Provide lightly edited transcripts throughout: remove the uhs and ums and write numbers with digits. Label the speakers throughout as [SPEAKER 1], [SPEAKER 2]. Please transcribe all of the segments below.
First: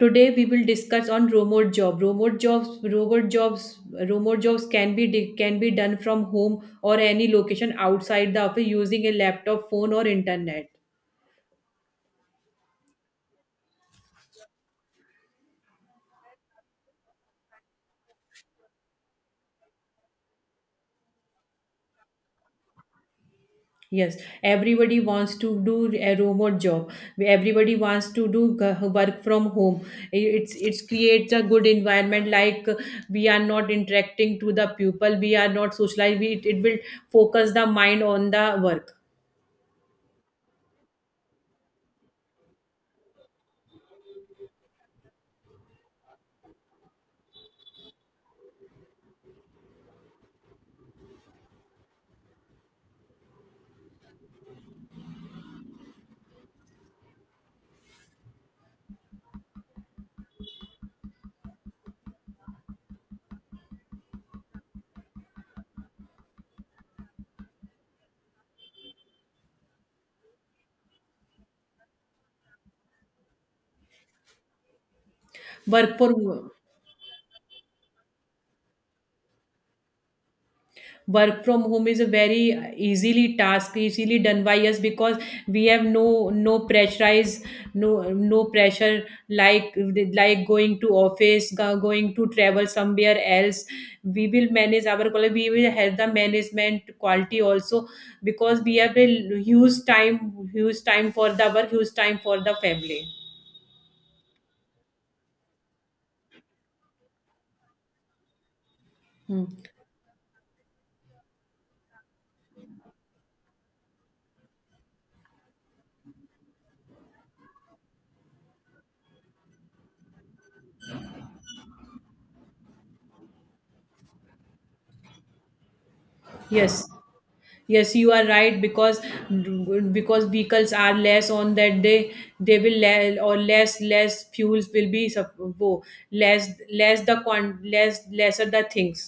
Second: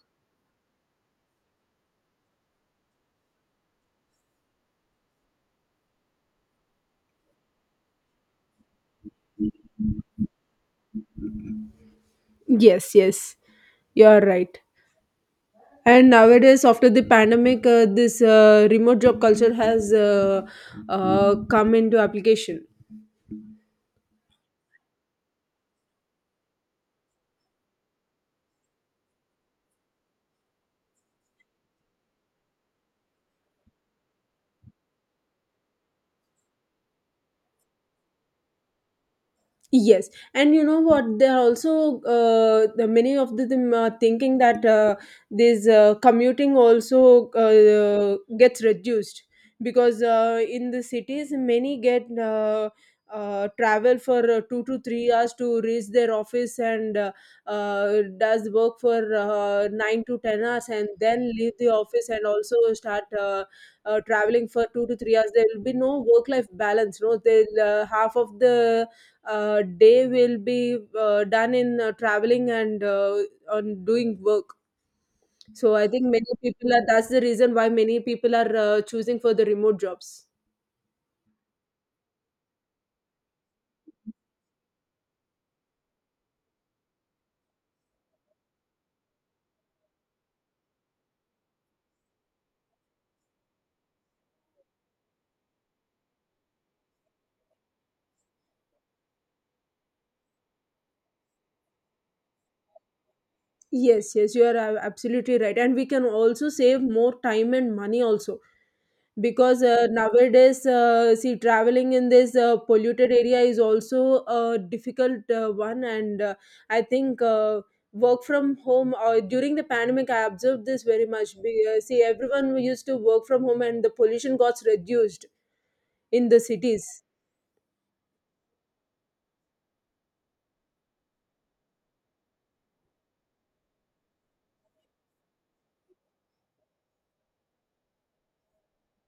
[SPEAKER 1] Today we will discuss on remote job. Remote jobs can be can be done from home or any location outside the office using a laptop, phone, or internet.
[SPEAKER 2] Yes, yes, you are right. And nowadays, after the pandemic, this remote job culture has come into application.
[SPEAKER 1] Yes, everybody wants to do a remote job. Everybody wants to do work from home. It's creates a good environment. We are not interacting to the people. We are not socialized. It will focus the mind on the work.
[SPEAKER 2] Yes, and you know what? There are also the many of the them are thinking that this commuting also gets reduced because in the cities many get travel for 2 to 3 hours to reach their office and does work for 9 to 10 hours and then leave the office and also start traveling for 2 to 3 hours. There will be no work-life balance. No, they'll half of the day will be done in traveling and on doing work. So I
[SPEAKER 1] Work
[SPEAKER 2] think
[SPEAKER 1] for
[SPEAKER 2] many people are. That's the reason why many people are choosing for the remote jobs.
[SPEAKER 1] work from home is a very easily task easily done by us because we have no pressurize no pressure like going to office going to travel somewhere else, we will manage our quality, we will have the management quality also because we have a huge time for the work, huge time for the family.
[SPEAKER 2] Yes, yes, you are absolutely right, and we can also save more time and money also
[SPEAKER 1] Hmm.
[SPEAKER 2] because nowadays see traveling in this polluted area is also a difficult one and I think work from home or during the pandemic I observed this very much see everyone used to work from home and the pollution got reduced in the cities.
[SPEAKER 1] Yes. Yes, you are right because vehicles are less on that day. They will le- or less fuels will be less, less the con less, lesser the things.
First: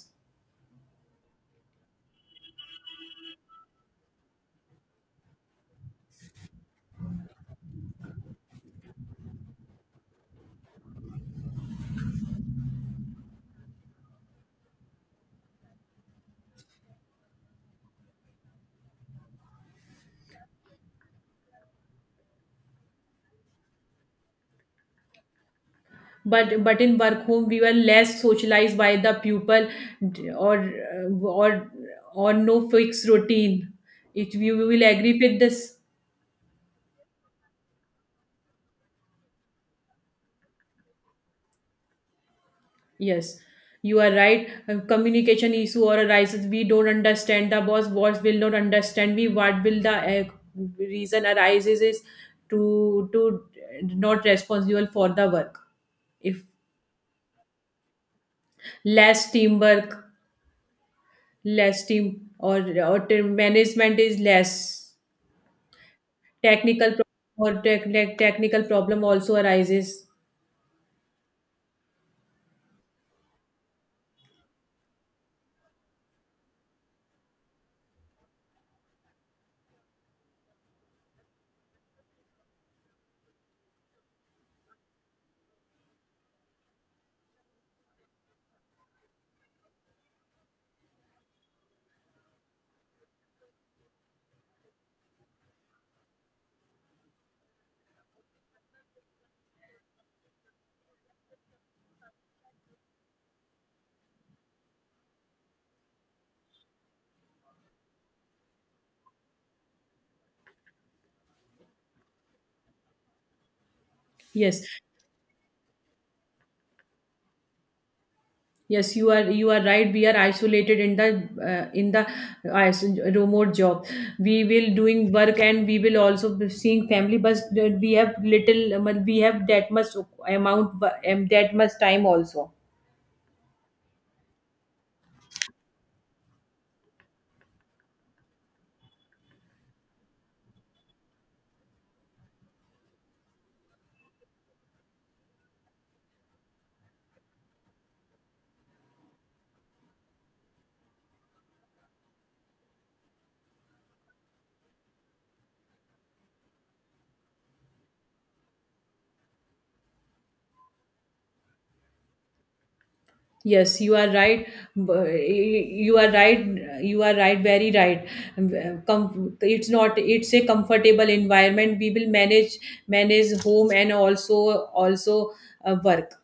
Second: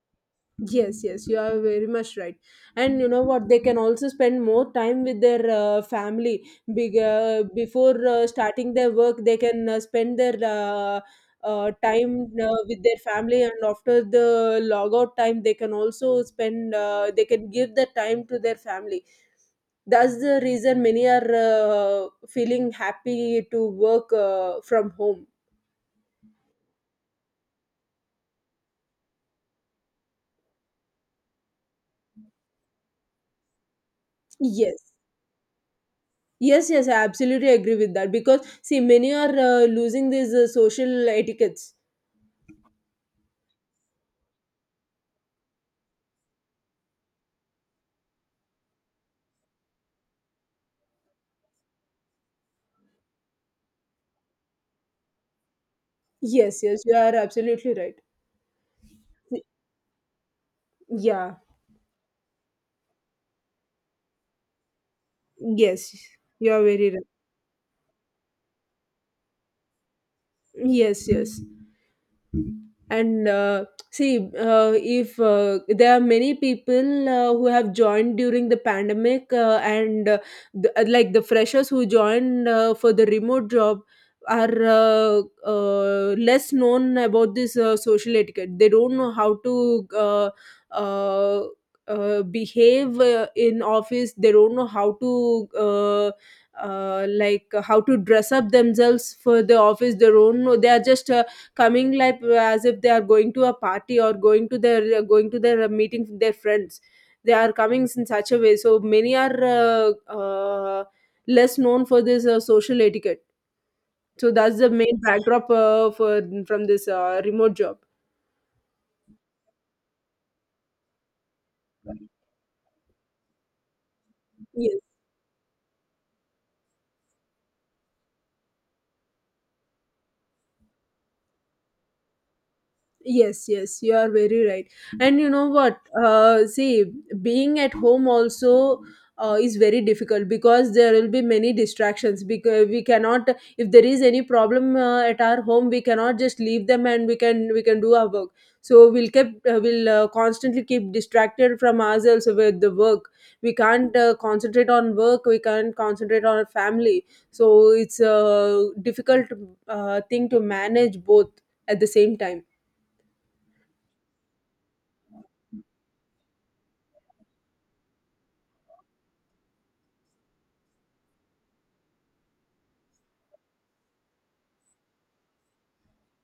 [SPEAKER 2] Yes, yes, you are very much right. And you know what? They can also spend more time with their family. Before starting their work, they can spend their time with their family, and after the log out time, they can also spend. They can give the time to their family. That's the reason many are feeling happy to work from home.
[SPEAKER 1] But in work home we were less socialized by the pupil, or or or no fixed routine. It, you will
[SPEAKER 2] Yes.
[SPEAKER 1] agree with this.
[SPEAKER 2] Yes, yes, I absolutely agree with that because see, many are losing these social etiquettes.
[SPEAKER 1] Yes, you are right. A communication issue or arises, we don't understand the boss. Boss will not understand me. What will the reason arises is to not responsible for the work. If
[SPEAKER 2] Yes, yes, you are absolutely right.
[SPEAKER 1] less teamwork,
[SPEAKER 2] Yeah,
[SPEAKER 1] less team or team management is less,
[SPEAKER 2] yes, you are very
[SPEAKER 1] technical
[SPEAKER 2] right.
[SPEAKER 1] pro- or tech, tech- technical problem also arises.
[SPEAKER 2] Yes, yes. And see if there are many people who have joined during the pandemic and like the freshers who joined for the remote job are less known about this social etiquette. They don't know how to uh, behave in office. They don't know how to like how to dress up themselves for the office. They don't know. They are just coming like as if they are going to a party or going to their meeting with their friends. They are coming in such a way, so many are uh, less known for this social etiquette, so that's
[SPEAKER 1] Yes.
[SPEAKER 2] the main backdrop for from this remote job.
[SPEAKER 1] Yes, you are right. We are isolated in the uh, in the uh, is- remote job. We will
[SPEAKER 2] Yes,
[SPEAKER 1] doing work and we will also be seeing family. But We have little. We have that much amount, that much time also.
[SPEAKER 2] yes, yes, you are very right. And you know what? See, being at home also is very difficult because there will be many distractions. Because we cannot, if there is any problem at our home, we cannot just leave them and we can do our work. So we'll keep we'll constantly keep distracted from ourselves with the work. We can't concentrate on work. We can't concentrate on our family. So it's a difficult thing to manage both at the same time.
[SPEAKER 1] Yes, you are right. B- uh, You are right. You are right. Very right. Um, It's not. It's a comfortable environment. We will manage home and also also work.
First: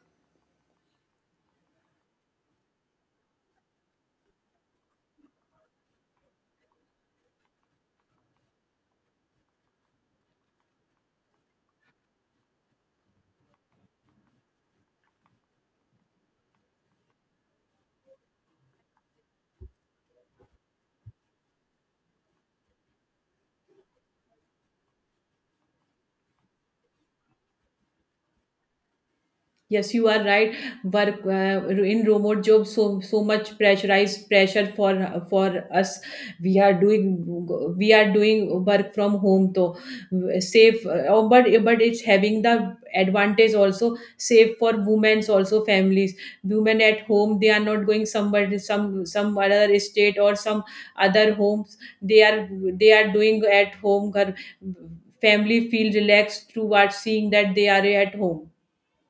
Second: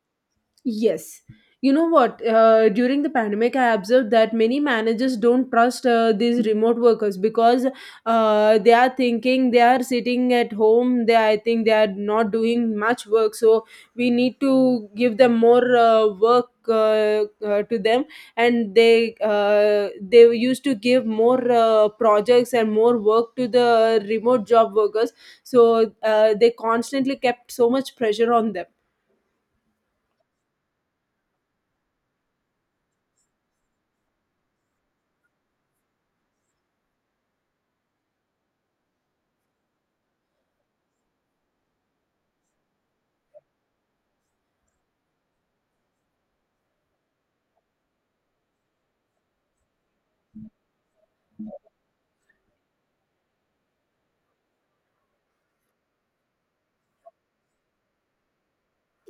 [SPEAKER 2] Yes. You know what? During the pandemic, I observed that many managers don't trust these remote workers because they are thinking they are sitting at home. They, I think, they are not doing much work. So we need to give them more work to them, and they used to give more projects and more work to the remote job workers. So they constantly kept so much pressure on them.
[SPEAKER 1] Yes, you are right. Work in remote jobs, so so much pressurized pressure for us. We are doing we are doing work from home, though safe. But it's having the advantage also, safe for women's also families. Women at home, they are not going somebody, some other state or some other homes. They are doing at home. घर- Family feel relaxed towards seeing that they are at home.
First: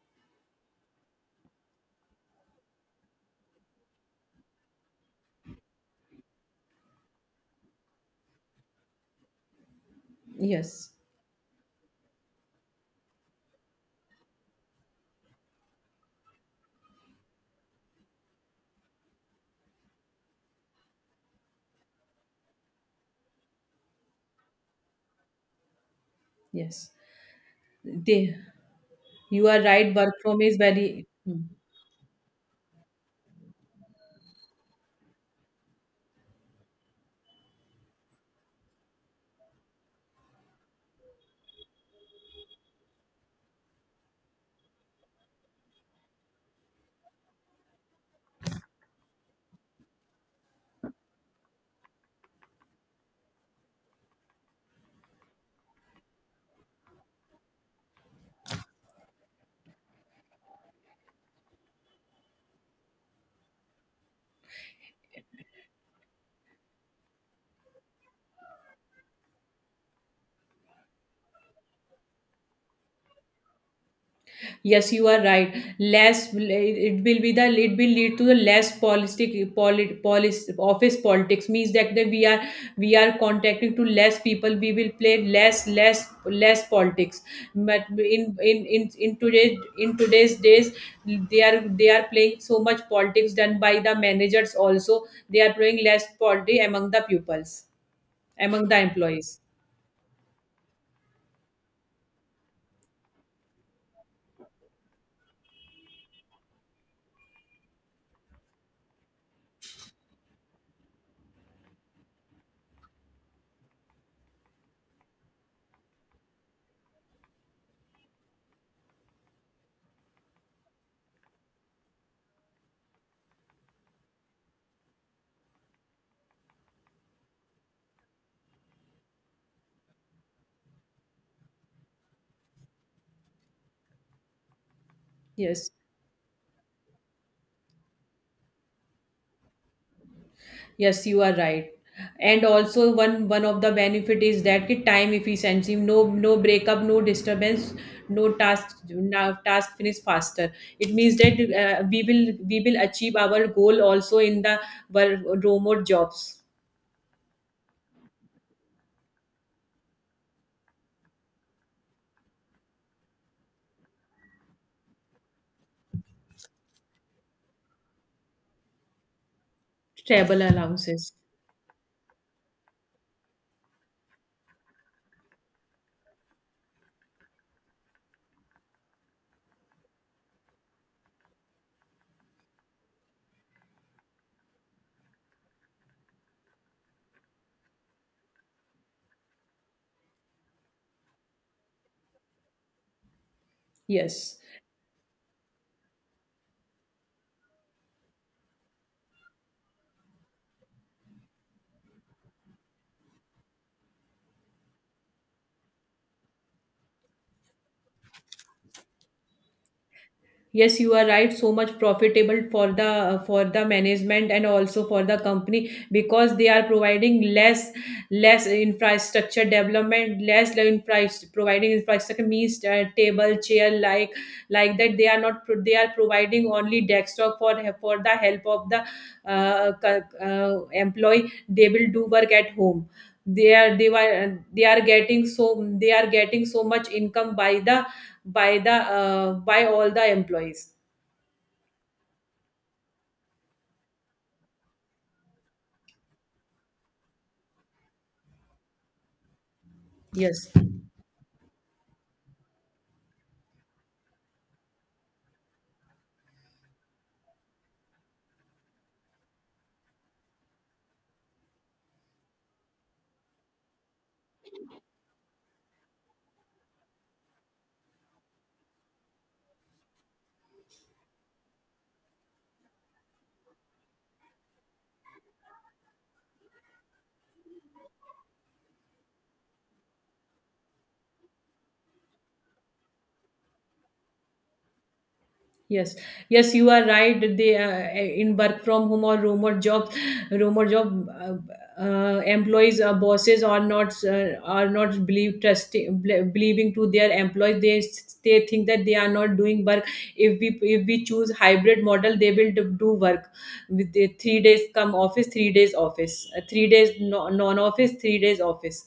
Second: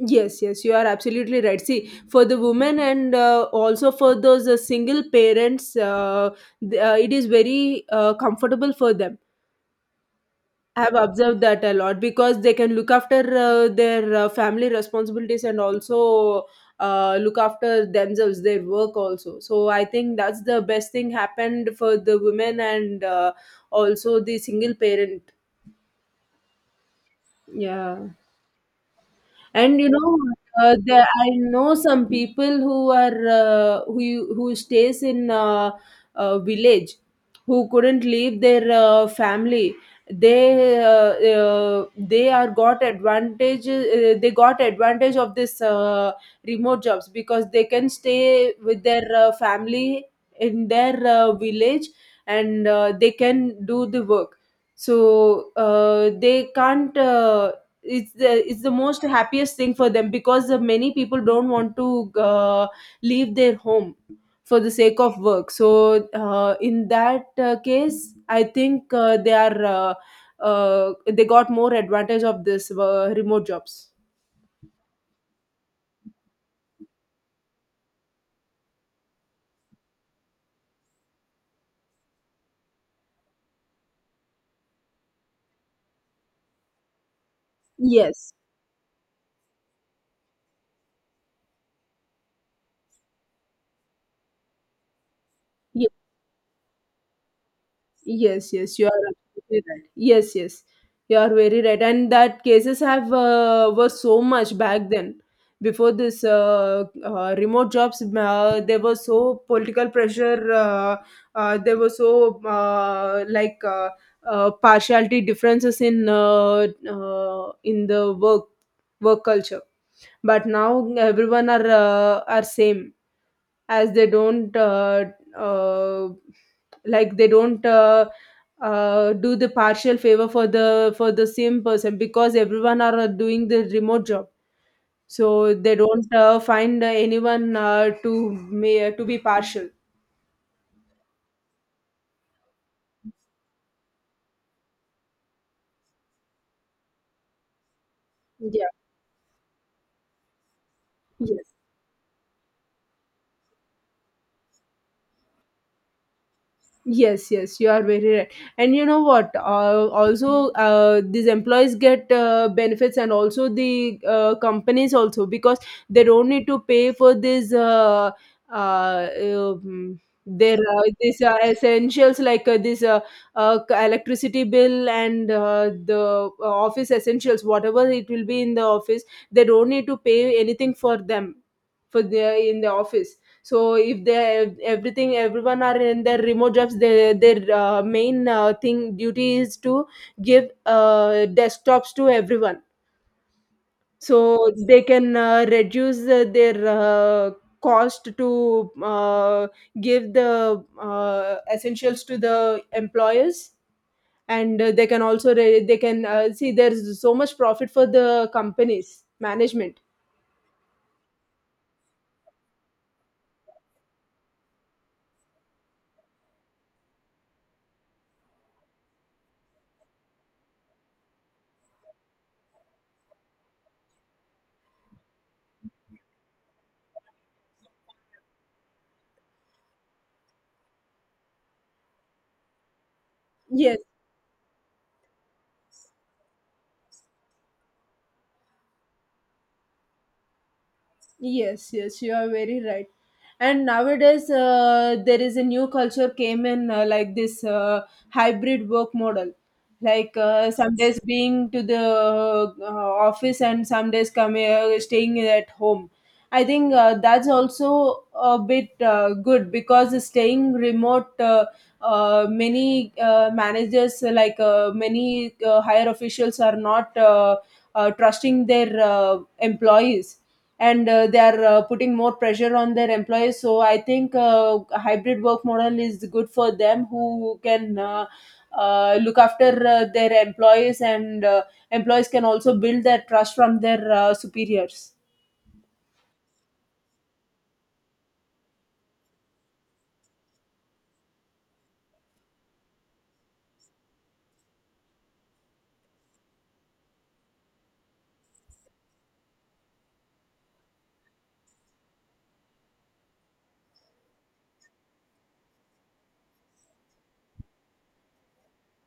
[SPEAKER 2] Yes, yes, you are absolutely right. See, for the women and also for those single parents, it is very comfortable for them. I
[SPEAKER 1] Yes.
[SPEAKER 2] have observed that a lot because they can look after their family responsibilities and also look after themselves, their work also. So I think that's the best thing happened for the women and also the single parent.
[SPEAKER 1] Yes,
[SPEAKER 2] Yeah.
[SPEAKER 1] they. You are
[SPEAKER 2] And you
[SPEAKER 1] right. Work
[SPEAKER 2] know,
[SPEAKER 1] from is
[SPEAKER 2] there,
[SPEAKER 1] very.
[SPEAKER 2] I
[SPEAKER 1] Hmm.
[SPEAKER 2] know some people who are who stays in a village, who couldn't leave their family. They got advantage of this remote jobs because they can stay with their family in their village, and they can do the work. So they can't it's the most happiest thing for them because the many people don't want to leave their home for the sake of work. So in that case I think they are they got more advantage of this remote jobs.
[SPEAKER 1] Yes, you are right. Less it will be the, it will lead to the less polis office politics, means that we are contacting to less people. We will play less politics. But
[SPEAKER 2] Yes,
[SPEAKER 1] in today's days, they are playing so much politics done by the managers. Also, they are playing less politics among the pupils,
[SPEAKER 2] yes,
[SPEAKER 1] among
[SPEAKER 2] yes,
[SPEAKER 1] the
[SPEAKER 2] you are
[SPEAKER 1] employees.
[SPEAKER 2] absolutely right. Yes, yes, you are very right. And that cases have were so much back then. Before this remote jobs, there was so political pressure. There was so like partiality differences in the work culture. But now everyone are same as they don't uh, like they don't do the partial favor for the same person because everyone are doing the remote job, so
[SPEAKER 1] Yes.
[SPEAKER 2] they don't find anyone to be partial.
[SPEAKER 1] Yes, you are right. And also one of the benefit is that ki time efficiency, no breakup, no disturbance, no
[SPEAKER 2] Yeah,
[SPEAKER 1] task, now task finish faster. It means that
[SPEAKER 2] yes,
[SPEAKER 1] we will achieve our goal also in the remote jobs,
[SPEAKER 2] yes, yes, you are very right. And you know what? Also, these employees get benefits, and also the companies also because they don't need to pay for this. Uh, um,
[SPEAKER 1] travel
[SPEAKER 2] their
[SPEAKER 1] allowances.
[SPEAKER 2] these essentials like this electricity bill and the office essentials, whatever it will be in the office, they don't need to pay anything for them for the in the office. So if they everything everyone are in their remote jobs, they, their main thing duty is to give desktops to everyone,
[SPEAKER 1] Yes.
[SPEAKER 2] so they can reduce their cost to give the essentials to the employers, and they can also they can see there's so much profit for the companies management.
[SPEAKER 1] Yes, you are right. So much profitable for the management and also for the company because they are providing less, less infrastructure development less the infra providing infrastructure, means table, chair, like that. They are not pro- they are providing only desktop for the help of the employee. They will do work at home.
[SPEAKER 2] Yes,
[SPEAKER 1] They are getting so, they are getting so much income by the by all the employees.
[SPEAKER 2] yes, yes, you are very right. And nowadays, there is a new culture came in like this hybrid work model. Like
[SPEAKER 1] Yes.
[SPEAKER 2] some days being to the office and some days coming staying at home. I think that's also a bit good because staying remote, many managers like many higher officials are not trusting their employees, and they are putting more pressure on their employees. So I think a hybrid work model is good for them who can look after their employees, and employees can also build their trust from their superiors.
[SPEAKER 1] Yes, yes, you are right. They, in work from home or remote jobs, remote job employees or bosses are not believe trusting believing to their employees. They think that they are not doing work. If we choose hybrid model, they will do work with the three days come office, three days no, non office, three days office.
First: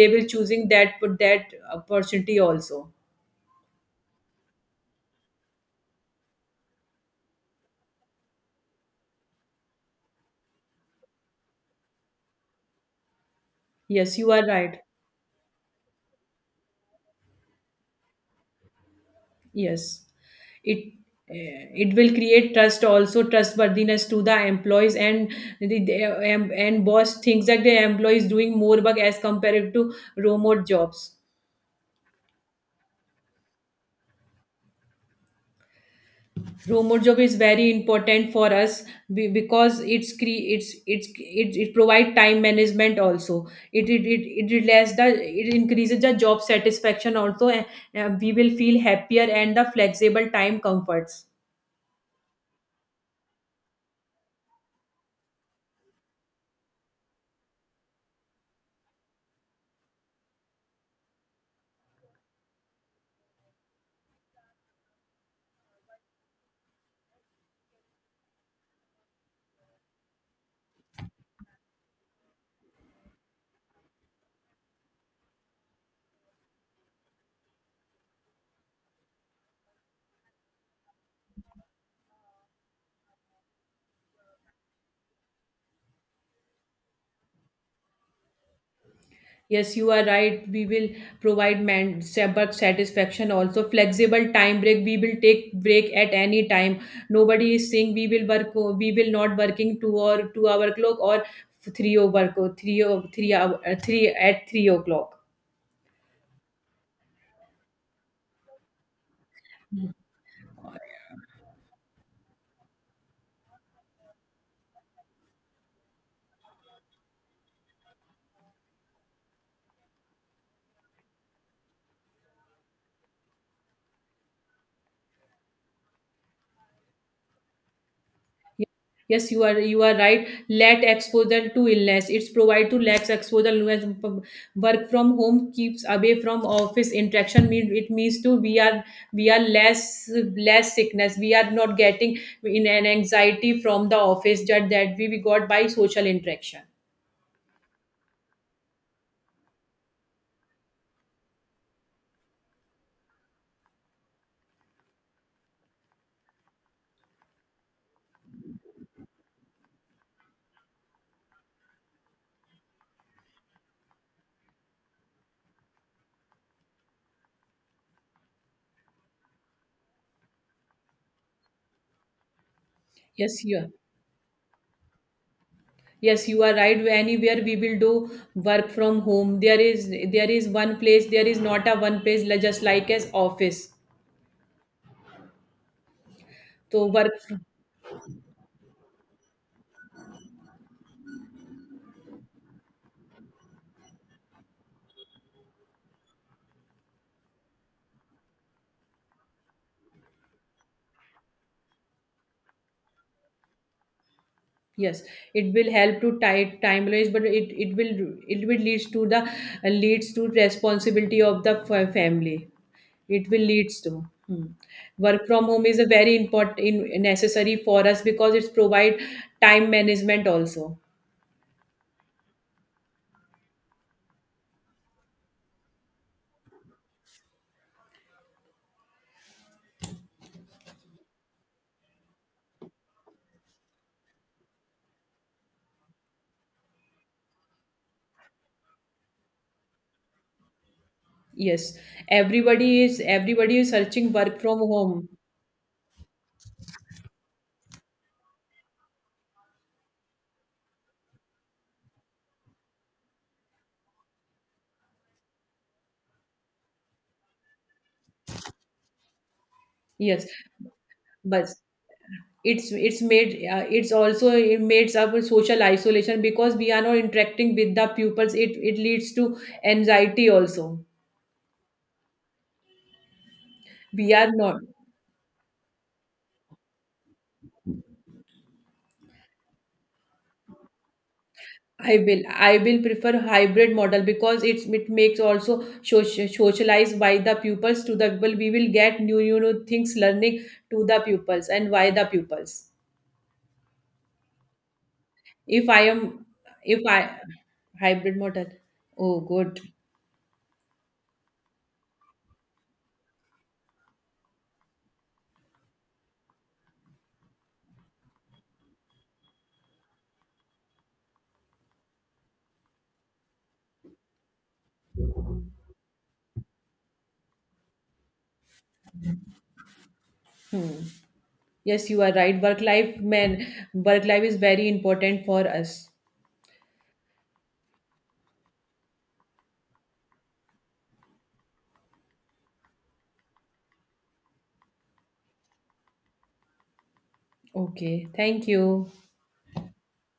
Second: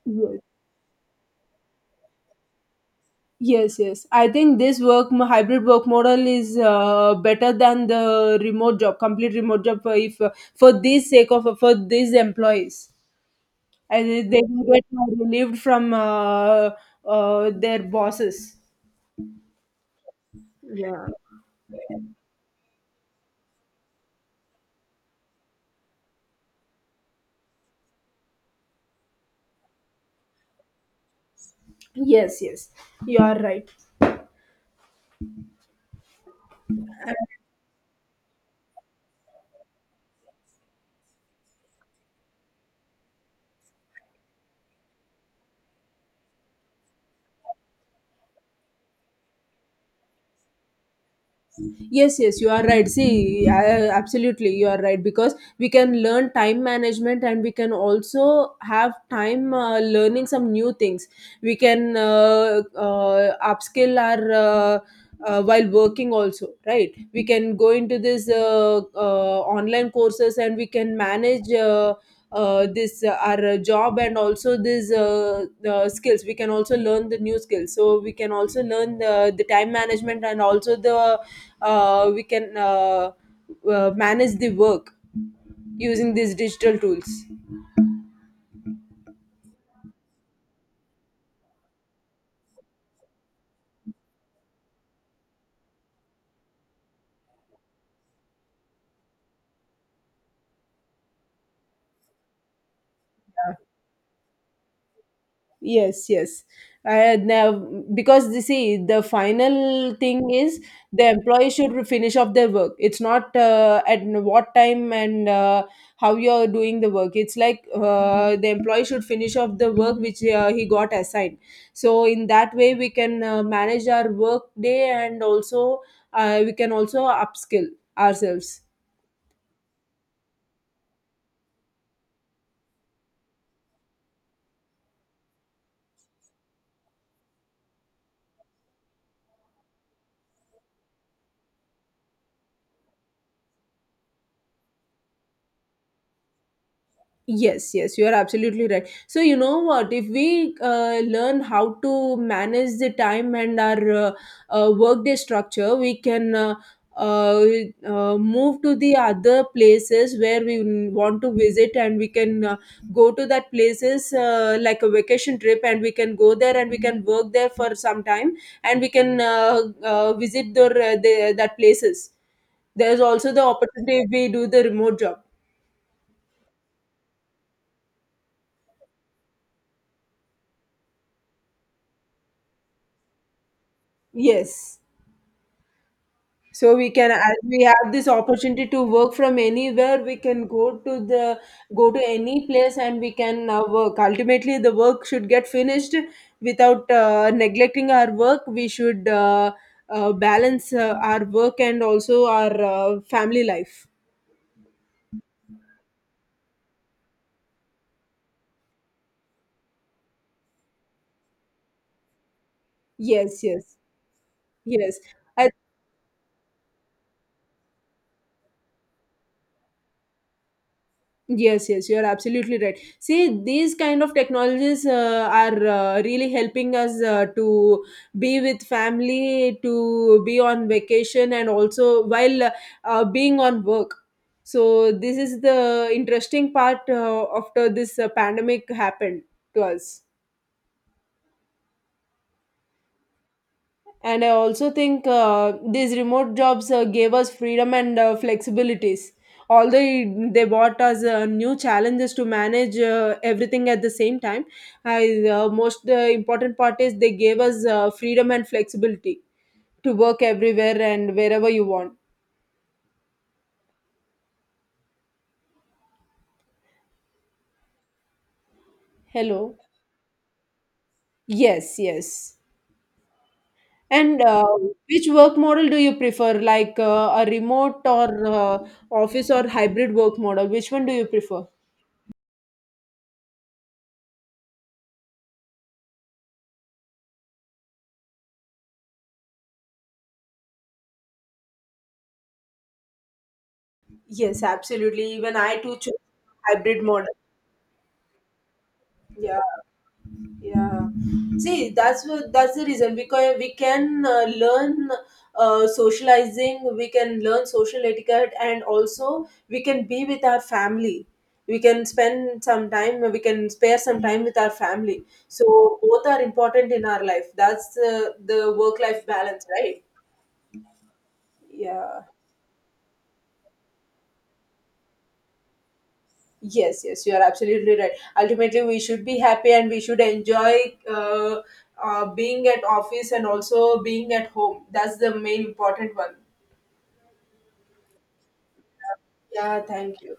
[SPEAKER 1] They will
[SPEAKER 2] Yes,
[SPEAKER 1] choosing that opportunity also.
[SPEAKER 2] yes, yes. I think this hybrid work model is better than the remote job, complete remote job. For if for this sake of for these employees, and
[SPEAKER 1] Yes,
[SPEAKER 2] they
[SPEAKER 1] you
[SPEAKER 2] they
[SPEAKER 1] are
[SPEAKER 2] can
[SPEAKER 1] right.
[SPEAKER 2] get relieved from their bosses.
[SPEAKER 1] Yes, it
[SPEAKER 2] Yeah.
[SPEAKER 1] it will create trust also, trustworthiness to the employees, and the, and boss thinks that the employees doing more work as compared to remote jobs.
[SPEAKER 2] Yes, yes. You are right.
[SPEAKER 1] Remote job is very important for us because it provide time management also. It relax the, it increases the job satisfaction also, and we will feel happier and the flexible time comforts.
[SPEAKER 2] Yes, yes, you are right. See, I, absolutely, you are right because we can learn time management and we can also have time learning some new things. We can upskill our while working also, right? We can go into this online courses and we can manage. This our job and also this skills we can also learn the new skills, so we can also learn the time management and also the we can manage the work using these digital tools.
[SPEAKER 1] Yes, you are right. We will provide work satisfaction also. Flexible time break. We will take break at any time. Nobody is saying we will work. We will not working two or two-hour clock or three-hour work or three hour three at 3 o'clock.
[SPEAKER 2] Yes, yes, now because you see the final thing is the employee should finish off their work. It's not at what time and how you're doing the work. It's like the employee should finish off the work which he got assigned. So in that way we can manage our work day and also we can also upskill ourselves.
[SPEAKER 1] Yes, you are right. Let exposure to illness. It's provide to lax exposure to illness. Work from home keeps away from office interaction. Mean it means to, we are less, less sickness. We are not getting in an anxiety from the office that we got by social interaction.
[SPEAKER 2] Yes, yes, you are absolutely right. So, you know what? If we learn how to manage the time and our workday structure, we can uh, move to the other places where we want to visit and we can go to that places like a vacation trip, and we can go there and we can work there for some time, and we can visit the, that places. There's also the
[SPEAKER 1] Yes, you are.
[SPEAKER 2] opportunity if we do the remote job.
[SPEAKER 1] Yes, you are right. Anywhere we will do work from home. There is one place. There is not a one place like- just like as office.
[SPEAKER 2] Yes. So
[SPEAKER 1] So
[SPEAKER 2] we can,
[SPEAKER 1] work.
[SPEAKER 2] as we have this opportunity to work from anywhere, we can go to any place and we can work. Ultimately, the work should get finished without neglecting our work. We should balance our work and also our family life.
[SPEAKER 1] Yes, it will help to tie timeless, but it will leads to the, leads to responsibility of the family. It
[SPEAKER 2] Yes,
[SPEAKER 1] will
[SPEAKER 2] yes,
[SPEAKER 1] leads to. Hmm.
[SPEAKER 2] yes.
[SPEAKER 1] Work from
[SPEAKER 2] I.
[SPEAKER 1] home is a very important in, necessary for us because it's provide time management also.
[SPEAKER 2] Yes, yes, you are absolutely right. See, these kind of technologies are really helping us to be with family, to be on vacation, and also while being on work. So this is the interesting part after this pandemic happened to us.
[SPEAKER 1] Yes, everybody is searching
[SPEAKER 2] And I
[SPEAKER 1] work from
[SPEAKER 2] also think
[SPEAKER 1] home.
[SPEAKER 2] these remote jobs gave us freedom and flexibilities. Although they brought us new challenges to manage everything at the same time, I, most important part is they gave us freedom and flexibility to work
[SPEAKER 1] Yes,
[SPEAKER 2] everywhere and wherever
[SPEAKER 1] but
[SPEAKER 2] you want.
[SPEAKER 1] it's made it's also it makes up with social isolation because we are not interacting with the pupils. It leads to
[SPEAKER 2] Hello.
[SPEAKER 1] anxiety also.
[SPEAKER 2] Yes, yes.
[SPEAKER 1] We
[SPEAKER 2] And
[SPEAKER 1] are not.
[SPEAKER 2] which work model do you prefer, like a remote or office or hybrid work model? Which one do you prefer?
[SPEAKER 1] I will prefer hybrid model because it makes also socialized by the pupils, to the people. We will get new things learning to the pupils and by the pupils.
[SPEAKER 2] Yes, absolutely. Even I
[SPEAKER 1] If
[SPEAKER 2] too
[SPEAKER 1] I
[SPEAKER 2] chose
[SPEAKER 1] am
[SPEAKER 2] hybrid
[SPEAKER 1] if I
[SPEAKER 2] model.
[SPEAKER 1] Hybrid model. Oh
[SPEAKER 2] Yeah,
[SPEAKER 1] good.
[SPEAKER 2] yeah. See, that's the reason because we can learn socializing, we can learn social etiquette, and also we can be with our family. We can spend some time. We can spare some time with our family. So both are important in our life. That's the work-life balance, right?
[SPEAKER 1] Hmm. Yes, you
[SPEAKER 2] Yeah.
[SPEAKER 1] are right. Work life, man, work life is very important for us.
[SPEAKER 2] Yes, yes, you are absolutely right. Ultimately, we should be happy and we should enjoy being at office and also being at home. That's the main important one.
[SPEAKER 1] Okay, thank you.
[SPEAKER 2] Yeah, thank you.